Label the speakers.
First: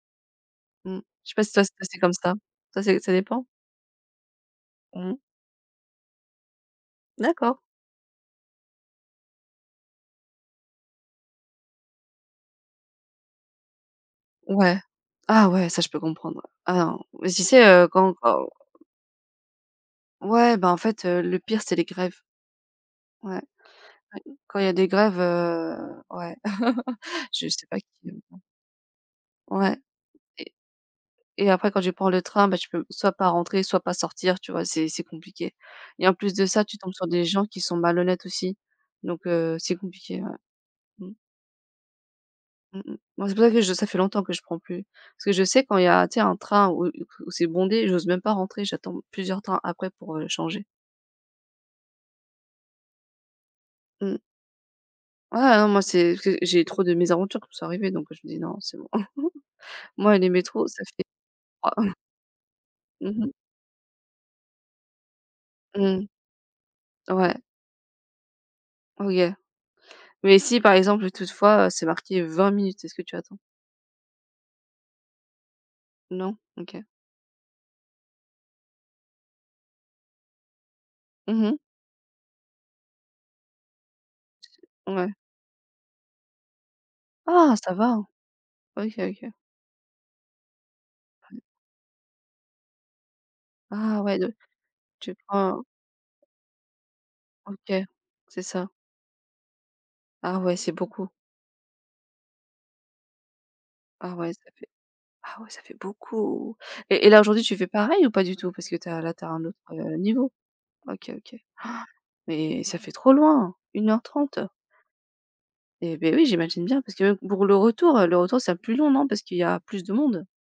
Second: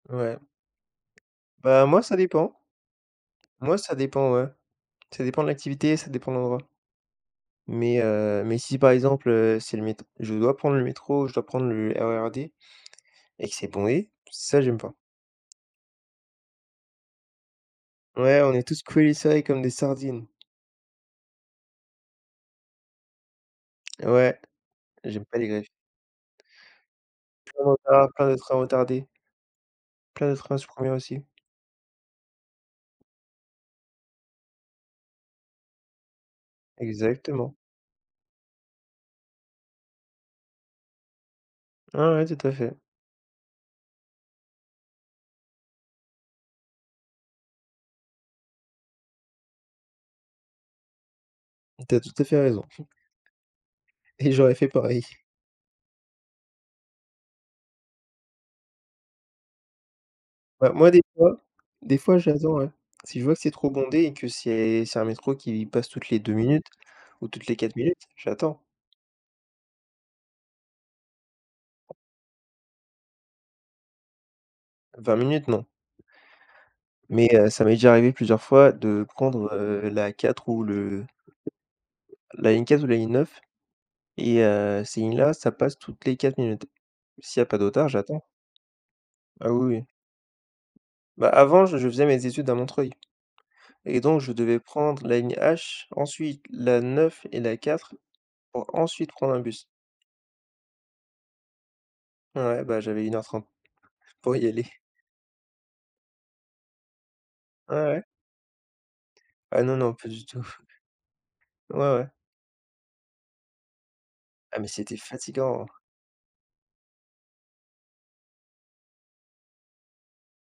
Speaker 1: Ouais.
Speaker 2: Mmh. Je sais c'est pas si ça ce
Speaker 1: Bah
Speaker 2: passait
Speaker 1: moi
Speaker 2: comme
Speaker 1: ça
Speaker 2: ça?
Speaker 1: dépend.
Speaker 2: Ça c'est ça dépend?
Speaker 1: Moi ça dépend, ouais.
Speaker 2: Mmh mh.
Speaker 1: Ça dépend de l'activité, ça dépend de l'endroit.
Speaker 2: D'accord.
Speaker 1: Mais heu, mais si par exemple, heu, c'est le mét je dois prendre le métro, je dois prendre le RER D et que c'est bondé, ça j'aime
Speaker 2: Ouais.
Speaker 1: pas.
Speaker 2: Ah ouais, ça je peux comprendre! Ah non! ouais, si c'est, heu, quand
Speaker 1: Ouais,
Speaker 2: quand
Speaker 1: on est tous collés serrés comme des sardines.
Speaker 2: Ouais, bah, en fait, heu, le pire c'est les grèves. Ouais. Ouais,
Speaker 1: Ouais,
Speaker 2: quand il y a des grèves,
Speaker 1: j'aime pas les grèves.
Speaker 2: heu, ouais, je
Speaker 1: Plein
Speaker 2: sais
Speaker 1: de
Speaker 2: pas qui
Speaker 1: retards,
Speaker 2: aime
Speaker 1: plein de
Speaker 2: ça.
Speaker 1: trains retardés
Speaker 2: Ouais.
Speaker 1: plein de
Speaker 2: Et
Speaker 1: trains supprimés aussi.
Speaker 2: et après quand tu prends le train, bah, tu peux soit pas rentrer, soit pas sortir, tu vois, c'est c'est compliqué et en plus de ça, tu tombes sur des gens
Speaker 1: Exactement.
Speaker 2: qui sont malhonnêtes aussi, donc heu, c'est compliqué, ouais. Mmh.
Speaker 1: Ouais, ouais, tout à fait.
Speaker 2: Mmh mh. Moi c'est pour ça que je ça fait longtemps que je prends plus. Parce que je sais quand il y a un tu sais, un train où où où c'est bondé, j'ose même pas rentrer, j'attends plusieurs trains après pour, heu, changer.
Speaker 1: Tu as tout à fait raison
Speaker 2: Mmh.
Speaker 1: et j'aurais fait pareil!
Speaker 2: Ouais, ah non, moi, c'est q j j'ai trop de mésaventures qui me sont arrivées, donc je me dis: «Non, c'est bon». Moi et les métros,
Speaker 1: Ouais,
Speaker 2: ça
Speaker 1: moi des
Speaker 2: fait
Speaker 1: fois
Speaker 2: 3.
Speaker 1: des fois j'attends, ouais.
Speaker 2: Mmh
Speaker 1: Si je
Speaker 2: mh.
Speaker 1: vois que c'est trop bondé et que c'est c'est un métro qui passe
Speaker 2: Mmh.
Speaker 1: toutes les 2 minutes ou
Speaker 2: Ouais.
Speaker 1: toutes les 4 minutes, j'attends.
Speaker 2: Oui, heu, mais si, par exemple, toutefois, heu, c'est marqué 20 minutes, est-ce que tu attends?
Speaker 1: 20 minutes, non.
Speaker 2: Non? OK.
Speaker 1: Mais heu, ça m'est déjà arrivé plusieurs fois de prendre, heu, la 4 ou le
Speaker 2: Mmh mh.
Speaker 1: la ligne 4 ou la ligne 9, et heu, ces
Speaker 2: Ouais.
Speaker 1: lignes là, ça passe toutes les 4 minutes. S'il y a
Speaker 2: Ah
Speaker 1: pas de
Speaker 2: ça
Speaker 1: retards,
Speaker 2: va!
Speaker 1: j'attends.
Speaker 2: OK, OK.
Speaker 1: Ah oui, oui. Bah avant j je faisais mes études à Montreuil et
Speaker 2: Ah
Speaker 1: donc
Speaker 2: ouais
Speaker 1: je
Speaker 2: de
Speaker 1: devais prendre
Speaker 2: tu
Speaker 1: la ligne
Speaker 2: prends?
Speaker 1: H, ensuite la 9 et la
Speaker 2: OK.
Speaker 1: 4,
Speaker 2: C'est
Speaker 1: pour
Speaker 2: ça.
Speaker 1: ensuite prendre un bus.
Speaker 2: Ah ouais, c'est beaucoup.
Speaker 1: Ouais, bah j'avais 1 heure 30.
Speaker 2: Ah ouais,
Speaker 1: pour
Speaker 2: ça
Speaker 1: y aller!
Speaker 2: fait ah oui ça fait beaucoup! Et et là aujourd'hui tu fais
Speaker 1: Ouais, ouais.
Speaker 2: pareil ou pas du tout parce que tu as là tu as un autre,
Speaker 1: Ah non, non,
Speaker 2: heu,
Speaker 1: pas du
Speaker 2: niveau?
Speaker 1: tout.
Speaker 2: OK, OK.
Speaker 1: Ouais,
Speaker 2: Han!
Speaker 1: ouais.
Speaker 2: Mais ça fait trop loin! 1 heure 30!
Speaker 1: Ah mais c'était fatigant!
Speaker 2: Et beh, oui, j'imagine bien, parce que même pour le retour, heu, le retour sera plus long, non? Parce qu'il y a plus de monde?